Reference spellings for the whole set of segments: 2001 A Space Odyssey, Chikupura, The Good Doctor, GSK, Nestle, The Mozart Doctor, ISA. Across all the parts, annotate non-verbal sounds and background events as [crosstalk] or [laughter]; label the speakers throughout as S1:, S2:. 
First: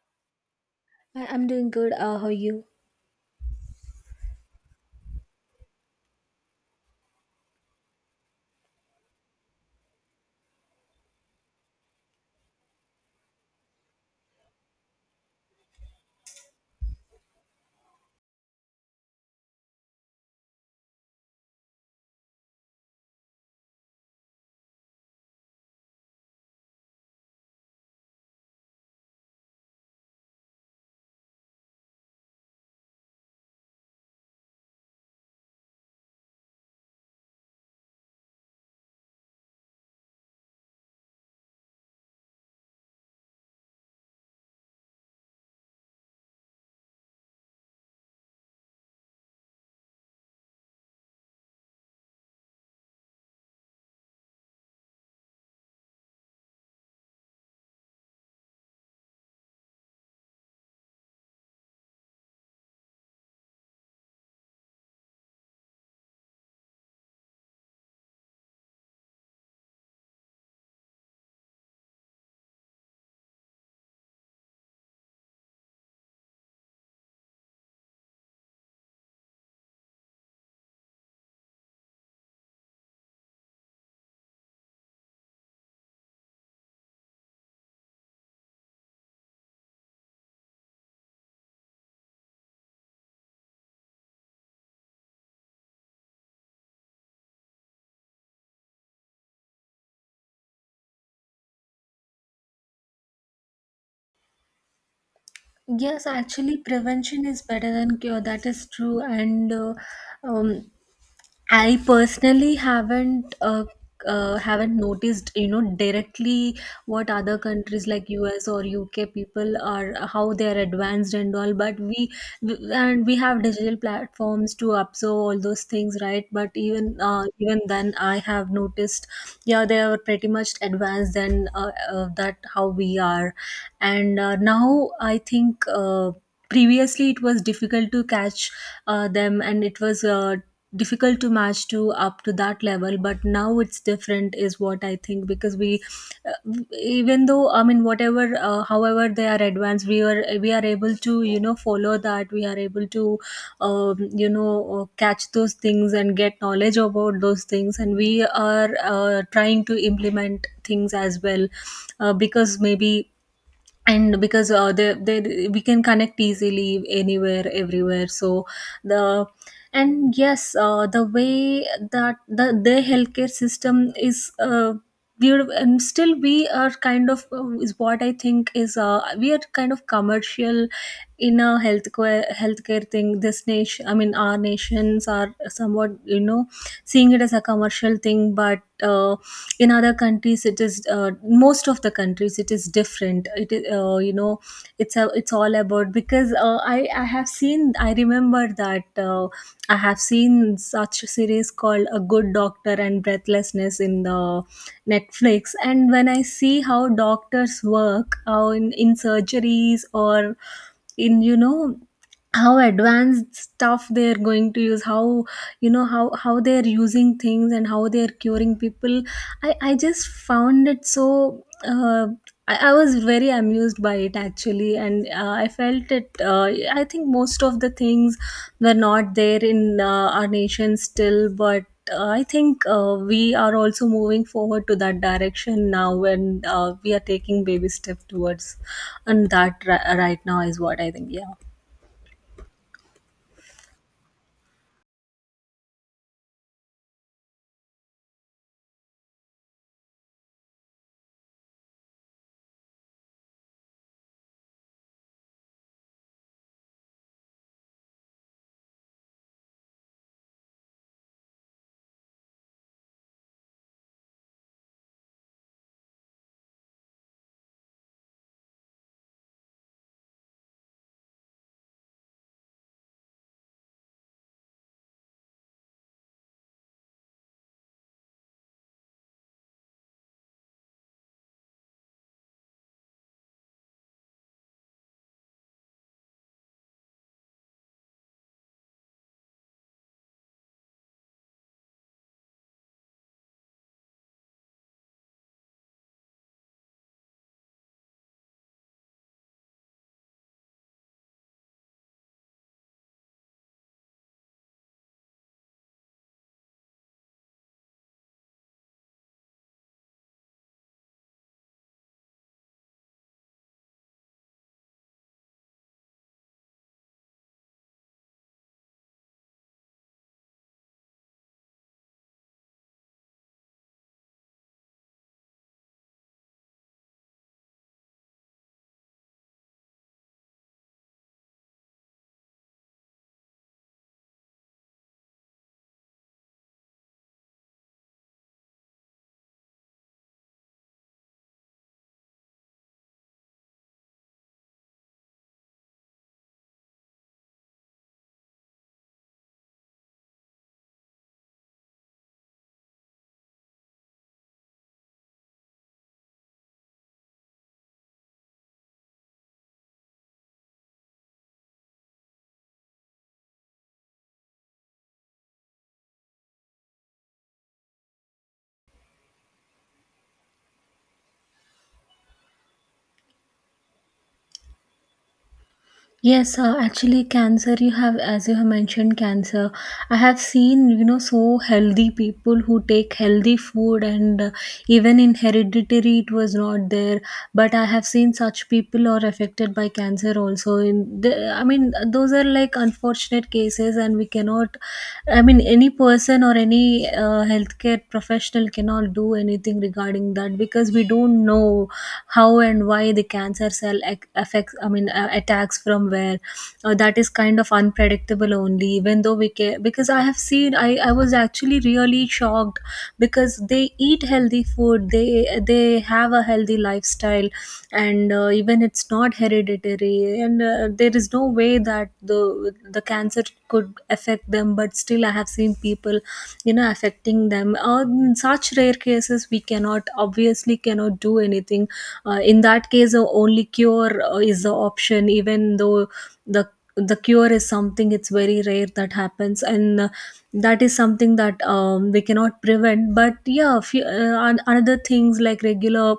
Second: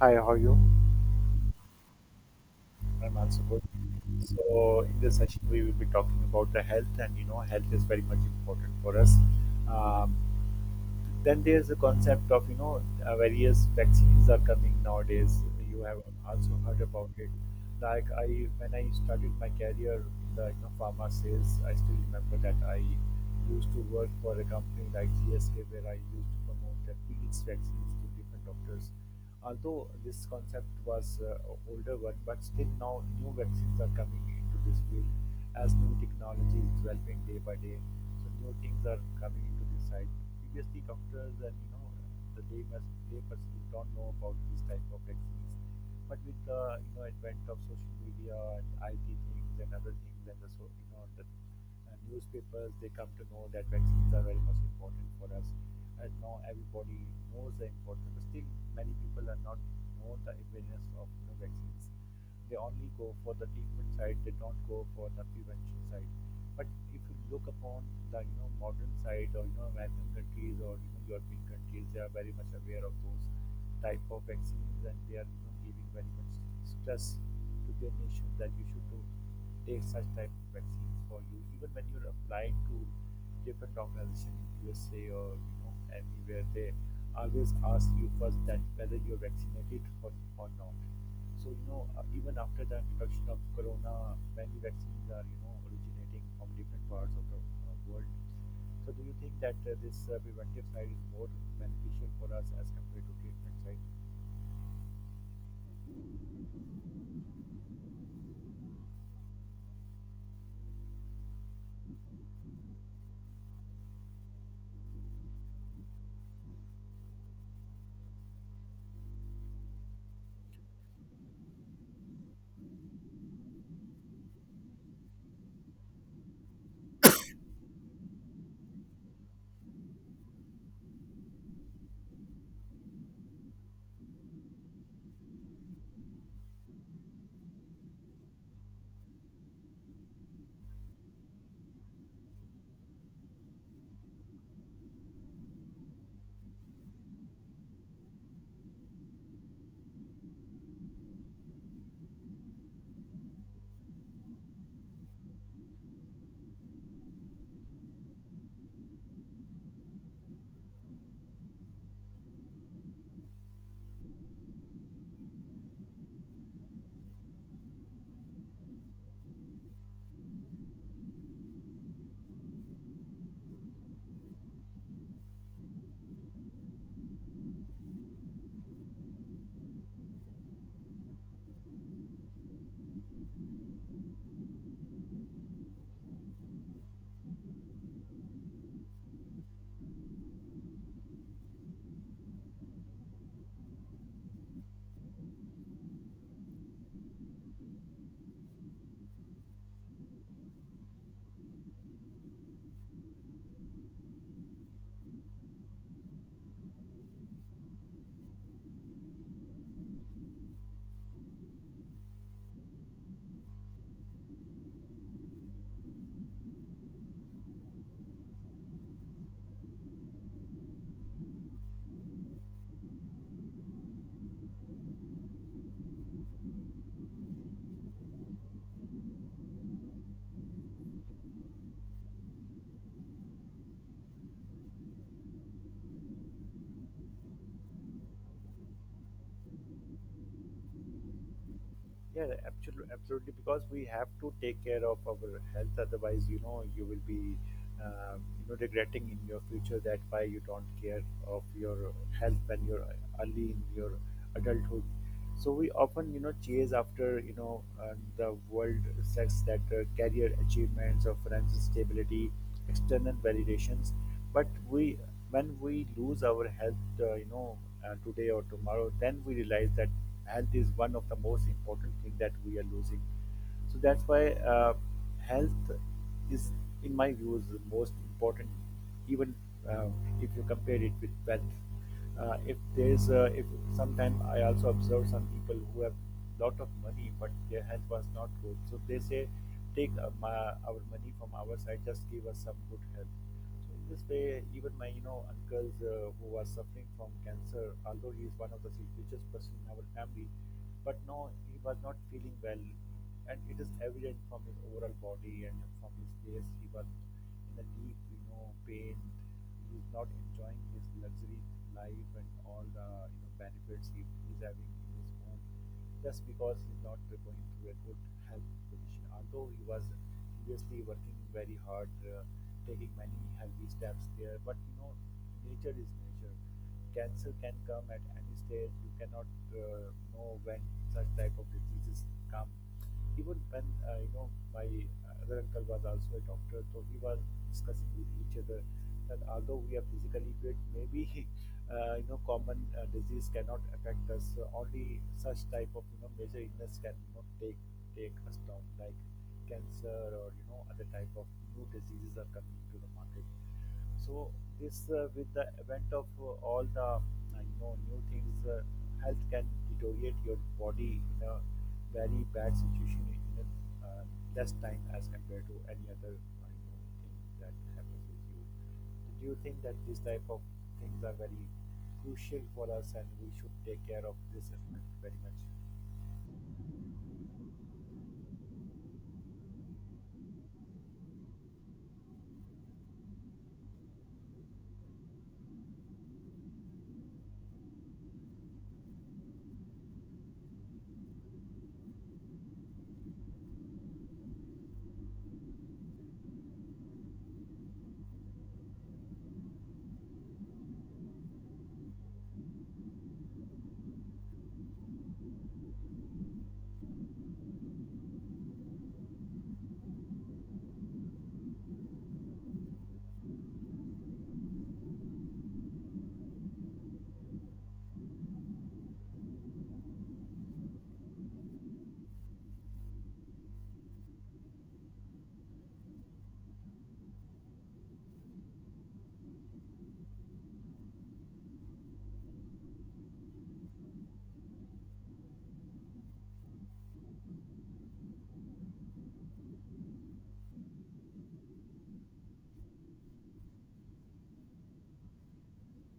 S1: Hi, how are you?
S2: I'm doing good. How are you?
S1: I'm also good. So in this session, we will be talking about the health, and you know, health is very much important for us. Um, Then there's the concept of you know various vaccines are coming nowadays. You have also heard about it. Like I, when I started my career in the you know, pharma sales, I still remember that I used to work for a company like GSK where I used to promote the PH vaccines to different doctors. Although this concept was older one, but still now new vaccines are coming into this field as new technology is developing day by day. So new things are coming into this side, previously doctors and you know the laymen, laypersons don't know about these type of vaccines. But with the you know advent of social media and IT things and other things and the so you know the newspapers, they come to know that vaccines are very much important for us. And now everybody knows the importance, but still many people are not know the awareness of you know, vaccines. They only go for the treatment side. They don't go for the prevention side. But if you look upon the you know modern side or you know American countries or you know European countries, they are very much aware of those type of vaccines and they are you know giving very much stress to their nation that you should do, take such type of vaccines for you. Even when you're applying to different organizations in USA or you know anywhere, they always ask you first that whether you're vaccinated or not. So, you know, even after the introduction of corona, many vaccines are, you know, originating from different parts of the world. So, do you think that this preventive side is more beneficial for us as compared to treatment side?
S2: Yes, actually, prevention is better than cure. That is true. And um, I personally haven't noticed, you know, directly what other countries like US or UK people are how they are advanced and all. But we- and we have digital platforms to absorb all those things, right? But even then, I have noticed, yeah, they are pretty much advanced than that how we are, and now I think. Previously it was difficult to catch them, and it was difficult to match to up to that level, but now it's different is what I think, because we uh, even though I mean, whatever, however they are advanced, we are able to, you know, follow that. We are able to um, you know catch those things and get knowledge about those things, and we are trying to implement things as well, because maybe and because they we can connect easily anywhere everywhere. So the and yes, the way that the their healthcare system is beautiful, and still we are kind of is what I think is we are kind of commercial in a healthcare thing. This nation, I mean, our nations are somewhat, you know, seeing it as a commercial thing. But in other countries it is most of the countries it is different. It is you know, it's all about, because I have seen, I remember that I have seen such a series called A Good Doctor and Breathlessness in the Netflix, and when I see how doctors work, in surgeries or in, you know, how advanced stuff they're going to use, how, you know, how they're using things and how they're curing people, I just found it so I was very amused by it, actually. And uh, i felt it I think most of the things were not there in our nation still. But I think we are also moving forward to that direction now, and we are taking baby step towards, and that right now is what I think. Yeah.
S1: Yeah, absolutely, absolutely. Because we have to take care of our health. Otherwise, you know, you will be, you know, regretting in your future that why you don't care of your health when you're early in your adulthood. So we often, you know, chase after, you know, the world sex that career achievements or financial stability, external validations. But we when we lose our health you know today or tomorrow, then we realize that health is one of the most important thing that we are losing, so that's why uh, health is in my views the most important, even uh, if you compare it with wealth. If there's if sometime I also observe some people who have lot of money but their health was not good, so they say take my, our money from our side, just give us some good health. So in this way, even my you know uncles who was suffering from cancer, although he is one of the richest person in our family, but no, he was not feeling well, and it is evident from his overall body and from his face. He was in a deep you know pain. He is not enjoying his luxury life and all the you know benefits he is having in his home just because he's not going through a good health position. Although he was previously working very hard. Taking many healthy steps there. But you know, nature is nature. Cancer can come at any stage. You cannot know when such type of diseases come. Even when you know my other uncle was also a doctor, so we were discussing with each other that although we are physically fit, maybe [laughs] you know common disease cannot affect us. So only such type of you know major illness can you know, take us down like cancer or you know other type of new diseases are coming to the market, so this with the event of all the you know new things, health can deteriorate your body in a very bad situation in a uh, less time as compared to any other you know, thing that happens with you. Do you think that these type of things are very crucial for us and we should take care of this aspect very much?
S2: Yes, actually, cancer, you have, as you have mentioned, cancer. I have seen, you know, so healthy people who take healthy food, and even in hereditary, it was not there. But I have seen such people are affected by cancer also. In the, I mean, those are like unfortunate cases, and we cannot, I mean, any person or any healthcare professional cannot do anything regarding that, because we don't know how and why the cancer cell affects, I mean, attacks from where. That is kind of unpredictable only, even though we can, because I have seen, I was actually really shocked because they eat healthy food, they have a healthy lifestyle, and even it's not hereditary, and there is no way that the cancer could affect them, but still I have seen people, you know, affecting them. Or in such rare cases, we cannot obviously cannot do anything. In that case, the only cure is the option, even though the the cure is something, it's very rare that happens. And That is something that we cannot prevent. But yeah, few, another things like regular,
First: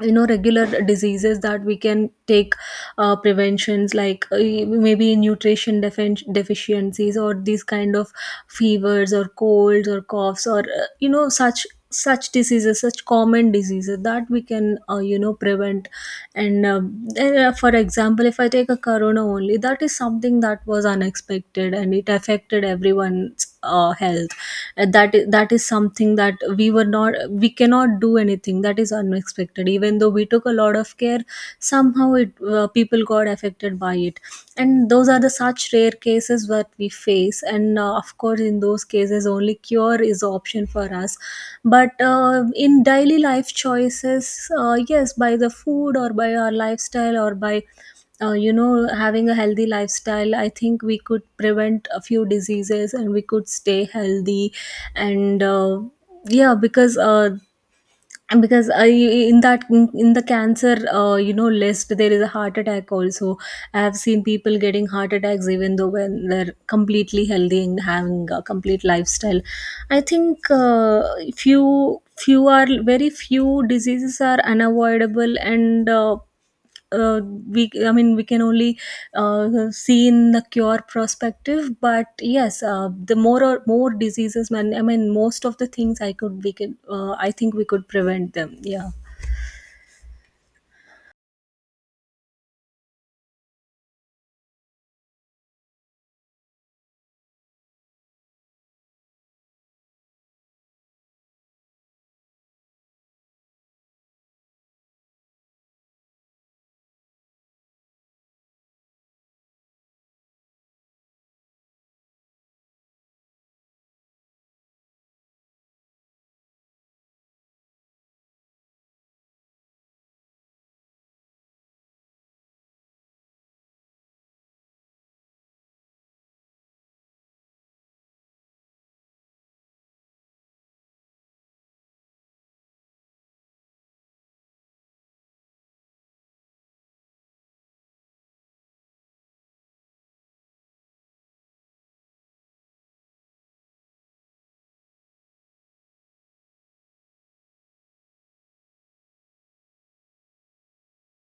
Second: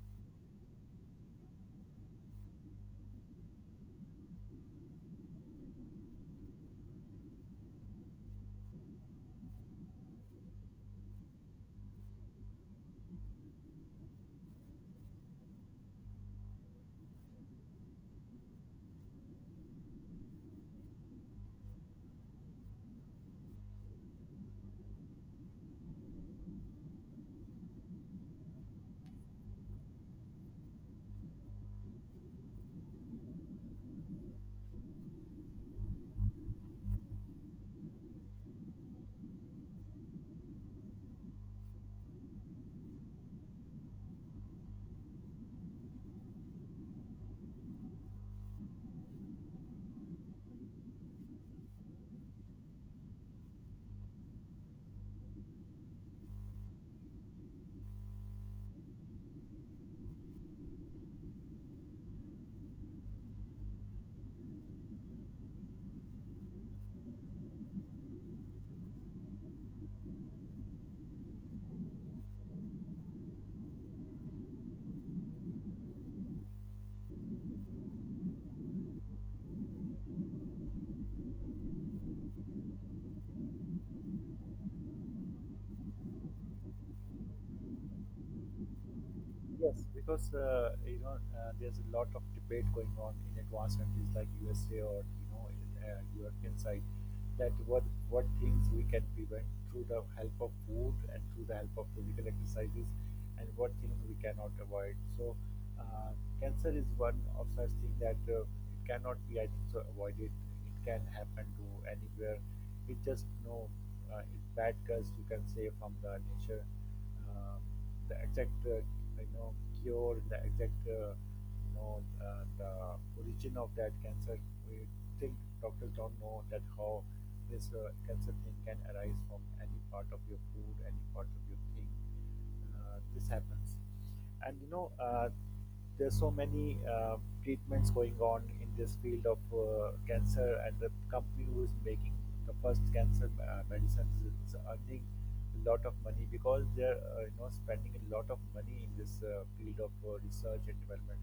S2: you know, regular diseases that we can take preventions, like maybe nutrition deficiencies, or these kind of fevers or colds or coughs, or you know, such diseases, such common diseases that we can, you know, prevent. And For example, if I take a corona only, that is something that was unexpected and it affected everyone health. And that that is something that we were not, we cannot do anything, that is unexpected. Even though we took a lot of care, somehow it people got affected by it. And those are the such rare cases that we face, and of course, in those cases, only cure is the option for us. But in daily life choices, yes, by the food or by our lifestyle or by, you know, having a healthy lifestyle, I think we could prevent a few diseases and we could stay healthy. And uh, yeah because uh, because I, in that in the cancer, you know, list, there is a heart attack also. I have seen people getting heart attacks even though when they're completely healthy and having a complete lifestyle. I think few are very few diseases are unavoidable, and uh, we, I mean, we can only uh, see in the cure perspective. But yes, the more or more diseases man, I mean, most of the things I could we could I think we could prevent them. Yeah.
S1: Yes, because you know there's a lot of debate going on in advanced countries like USA or you know European side, that what things we can prevent through the help of food and through the help of physical exercises, and what things we cannot avoid. So uh, cancer is one of such thing that it cannot be, I think, so avoided. It can happen to anywhere. It just no it's bad curse you can say from the nature. Uh, the exact you know cure, the exact you know the origin of that cancer. We think doctors don't know that how this cancer thing can arise from any part of your food, any part of your thing. This happens, and you know there's so many treatments going on in this field of cancer, and the company who is making the first cancer medicines is earning a lot of money because they're you know spending a lot of money in this field of research and development,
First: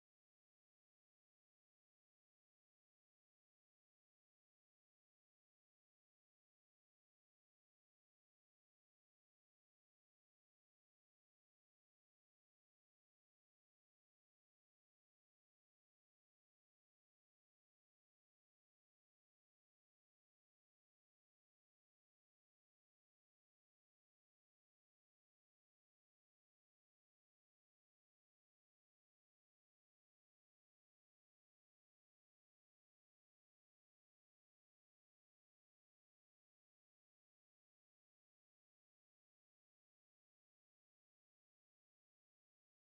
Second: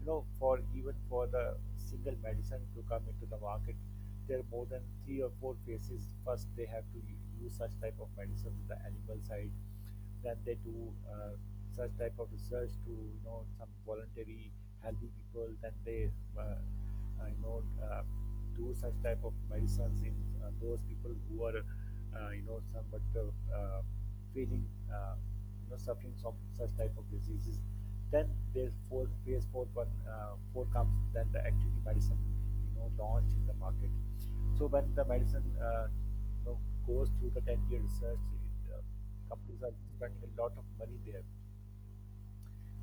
S1: you know, for even for the single medicine to come into the market, there are more than three or four phases. First, they have to use such type of medicine with the animal side. Then they do uh, such type of research to you know some voluntary healthy people. Then they uh, you know do such type of medicines in those people who are you know somewhat feeling you know suffering from such type of diseases. Then there's four, phase four, one four comes, then the activity medicine you know launched in the market. So when the medicine you know goes through the 10-year research, companies are spending a lot of money there.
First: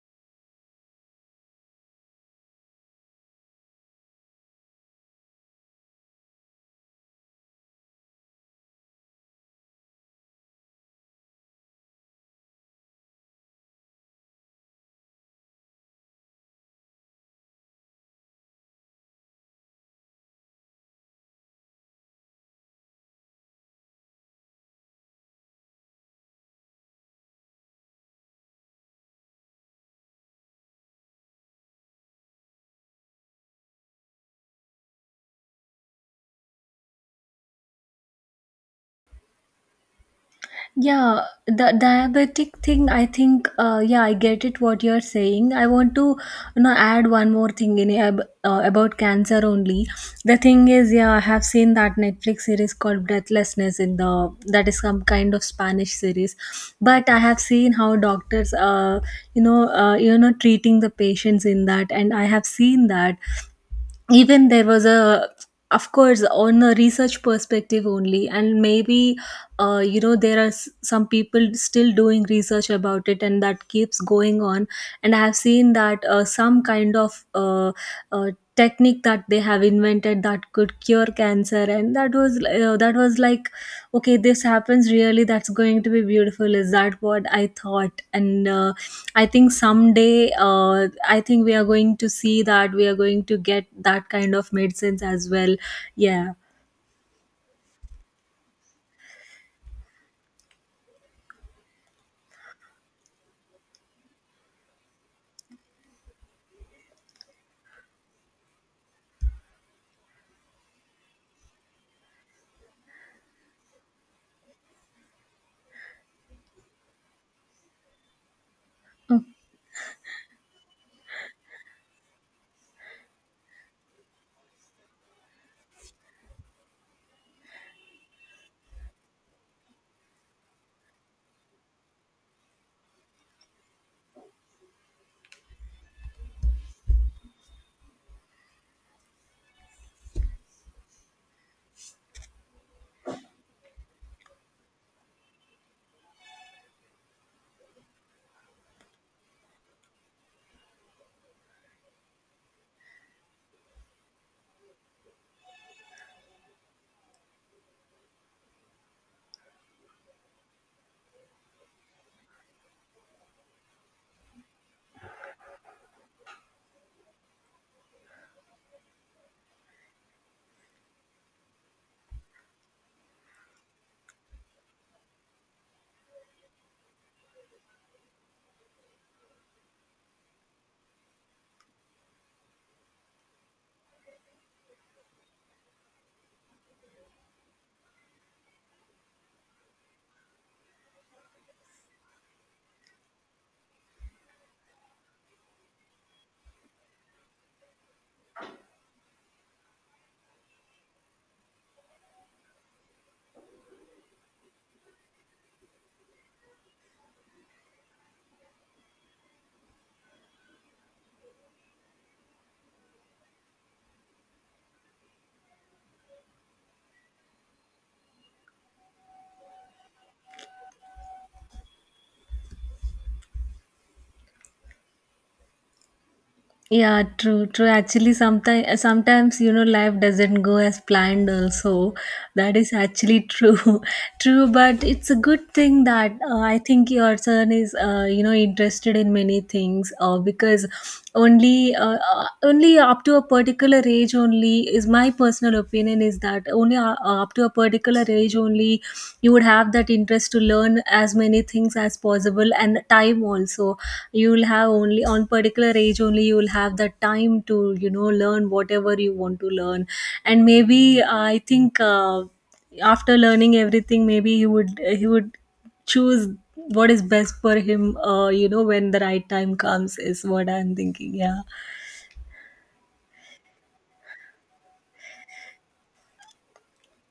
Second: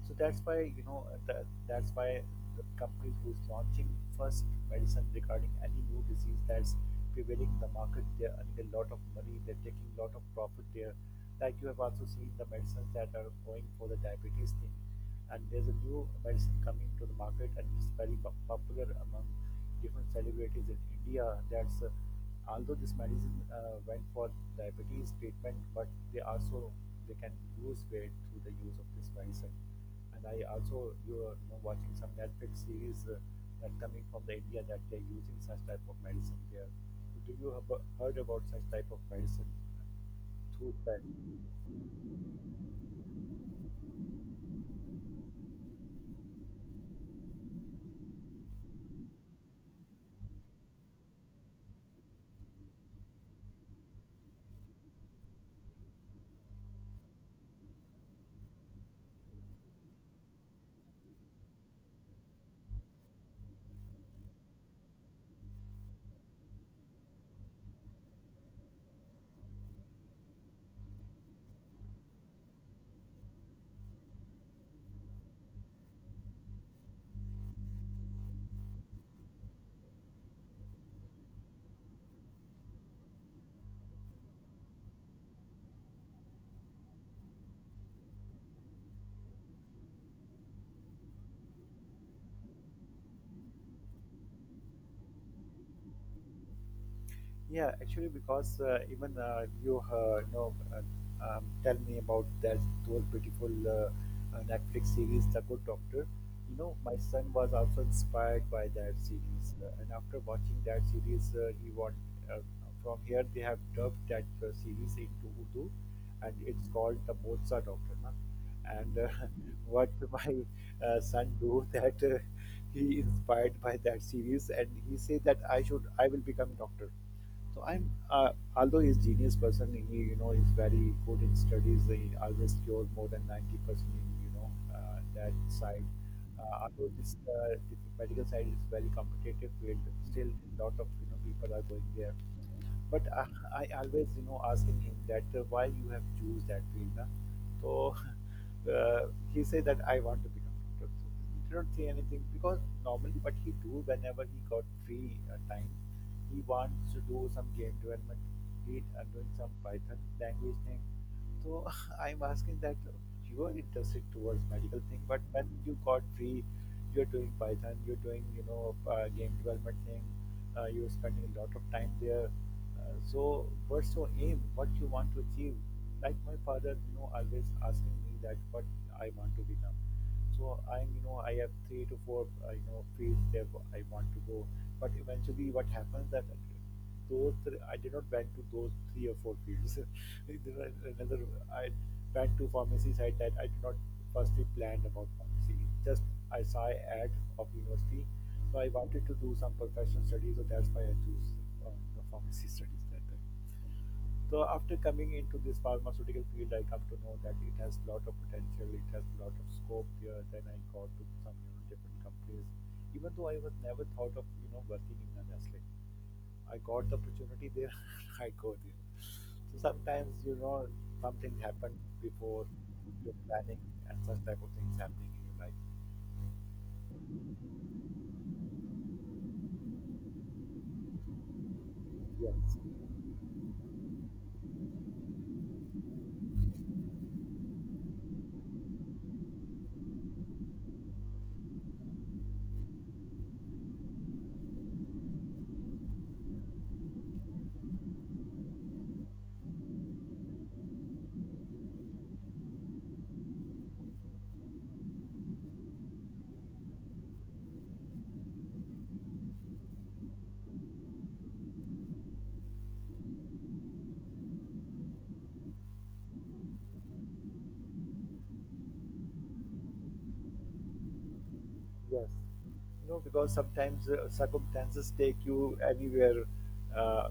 S1: So that's why you know that's why the companies who is launching first medicine regarding any new disease that's prevailing in the market, they're earning a lot of money. They're taking a lot of profit there. Like you have also seen the medicines that are going for the diabetes thing, and there's a new medicine coming to the market and it's very popular among different celebrities in India. That's although this medicine went for diabetes treatment, but they also they can lose weight through the use of this medicine. And I also you are you know, watching some Netflix series that coming from the India that they're using such type of medicine there. Do you have heard about such type of medicine through that?
S2: Yeah, the diabetic thing, I think, yeah, I get it what you're saying. I want to, you know, add one more thing about cancer only. The thing is, yeah, I have seen that Netflix series called Breathlessness in the, that is some kind of Spanish series. But I have seen how doctors, you know, treating the patients in that. And I have seen that even there was a, of course, on a research perspective only. And maybe you know, there are some people still doing research about it, and that keeps going on. And I have seen that some kind of uh, technique that they have invented that could cure cancer. And that was like, okay, this happens really, that's going to be beautiful is that what I thought. And I think someday, I think we are going to see that we are going to get that kind of medicines as well. Yeah.
S1: Yeah, actually, because even you know, tell me about that those beautiful Netflix series, The Good Doctor. You know, my son was also inspired by that series, and after watching that series, he want uh, from here they have dubbed that series into Urdu, and it's called The Mozart Doctor, na? And [laughs] what my son do that he inspired by that series, and he say that I will become doctor, so I'm, although he's genius person, he you know he's very good in studies. He always scored more than 90% in you know that side. Although this the medical side is very competitive field, still a lot of you know people are going there, but I always you know asking him that why you have choose that field, na? So [laughs] he said that I want to become doctor, so he did not say anything, because normally what he do whenever he got free time, he wants to do some game development, he doing some Python language thing. So [laughs] I'm asking that you are interested towards medical thing, but when you got free, you're doing Python, you're doing you know game development thing, you're spending a lot of time there. So, what's your aim? What you want to achieve? Like my father, you know, always asking me that what I want to become. So I'm, you know, I have three to four, you know, fields that I want to go. But eventually, what happens that okay, those three, I did not went to those three or four fields. [laughs] There was another, I went to pharmacy side that I did not firstly planned about pharmacy. Just I saw ad of university, so I wanted to do some professional studies, so that's why I choose uh, the pharmacy studies that time. So after coming into this pharmaceutical field, I come to know that it has a lot of potential, it has a lot of scope here. Then I got to some you know, different companies, even though I was never thought of you know working in a Nestle. I got the opportunity there, [laughs] I go there. So sometimes you know something happened before your planning, and such type of things happening in your life.
S2: Yeah, true, true. Actually, sometimes you know, life doesn't go as planned also. That
S1: Yes.
S2: is actually true. [laughs] True, but it's a good thing that I think your son is, you know, interested in many things, because only only up to a particular age only is my personal opinion, is that only up to a particular age only you would have that interest to learn as many things as possible. And time also, you will have only on particular age only, you will have the time to, you know, learn whatever you want to learn. And maybe I think after learning everything, maybe he would choose what is best for him, you know, when the right time comes is what I'm thinking. Yeah,
S1: Yes. You know, because sometimes circumstances take you anywhere, uh,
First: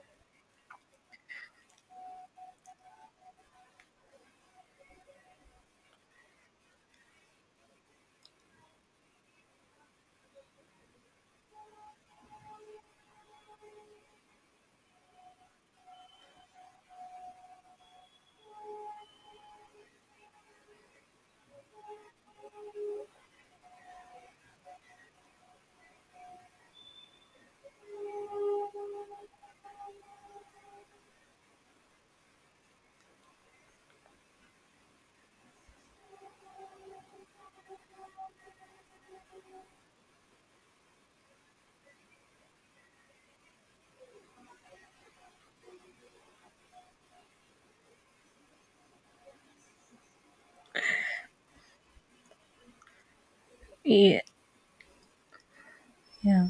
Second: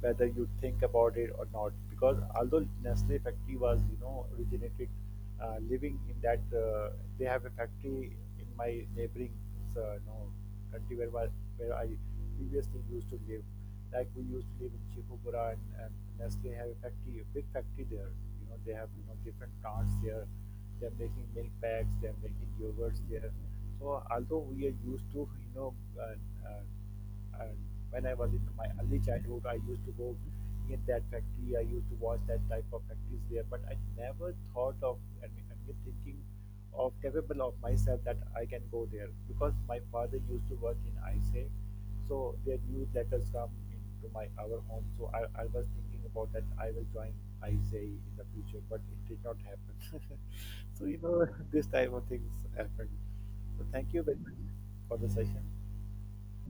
S1: whether you think about it or not. Because although Nestle factory was, you know, originated living in that, they have a factory in my neighboring, you know, country where, where I previously used to live. Like we used to live in Chikupura, and Nestle have a factory, a big factory there. You know, they have, you know, different plants there. They're making milk packs, they're making yogurts there, so although we are used to, you know, and, and, and when I was in my early childhood, I used to go in that factory. I used to watch that type of factories there, but I never thought of, and I'm just thinking of capable of myself that I can go there because my father used to work in ISA, so their newsletters come into my our home. So I was thinking about that I will join ISA in the future, but it did not happen. [laughs] So you know [laughs] this type of things happen. So thank you very
S2: yeah,
S1: much for the session.
S2: yeah.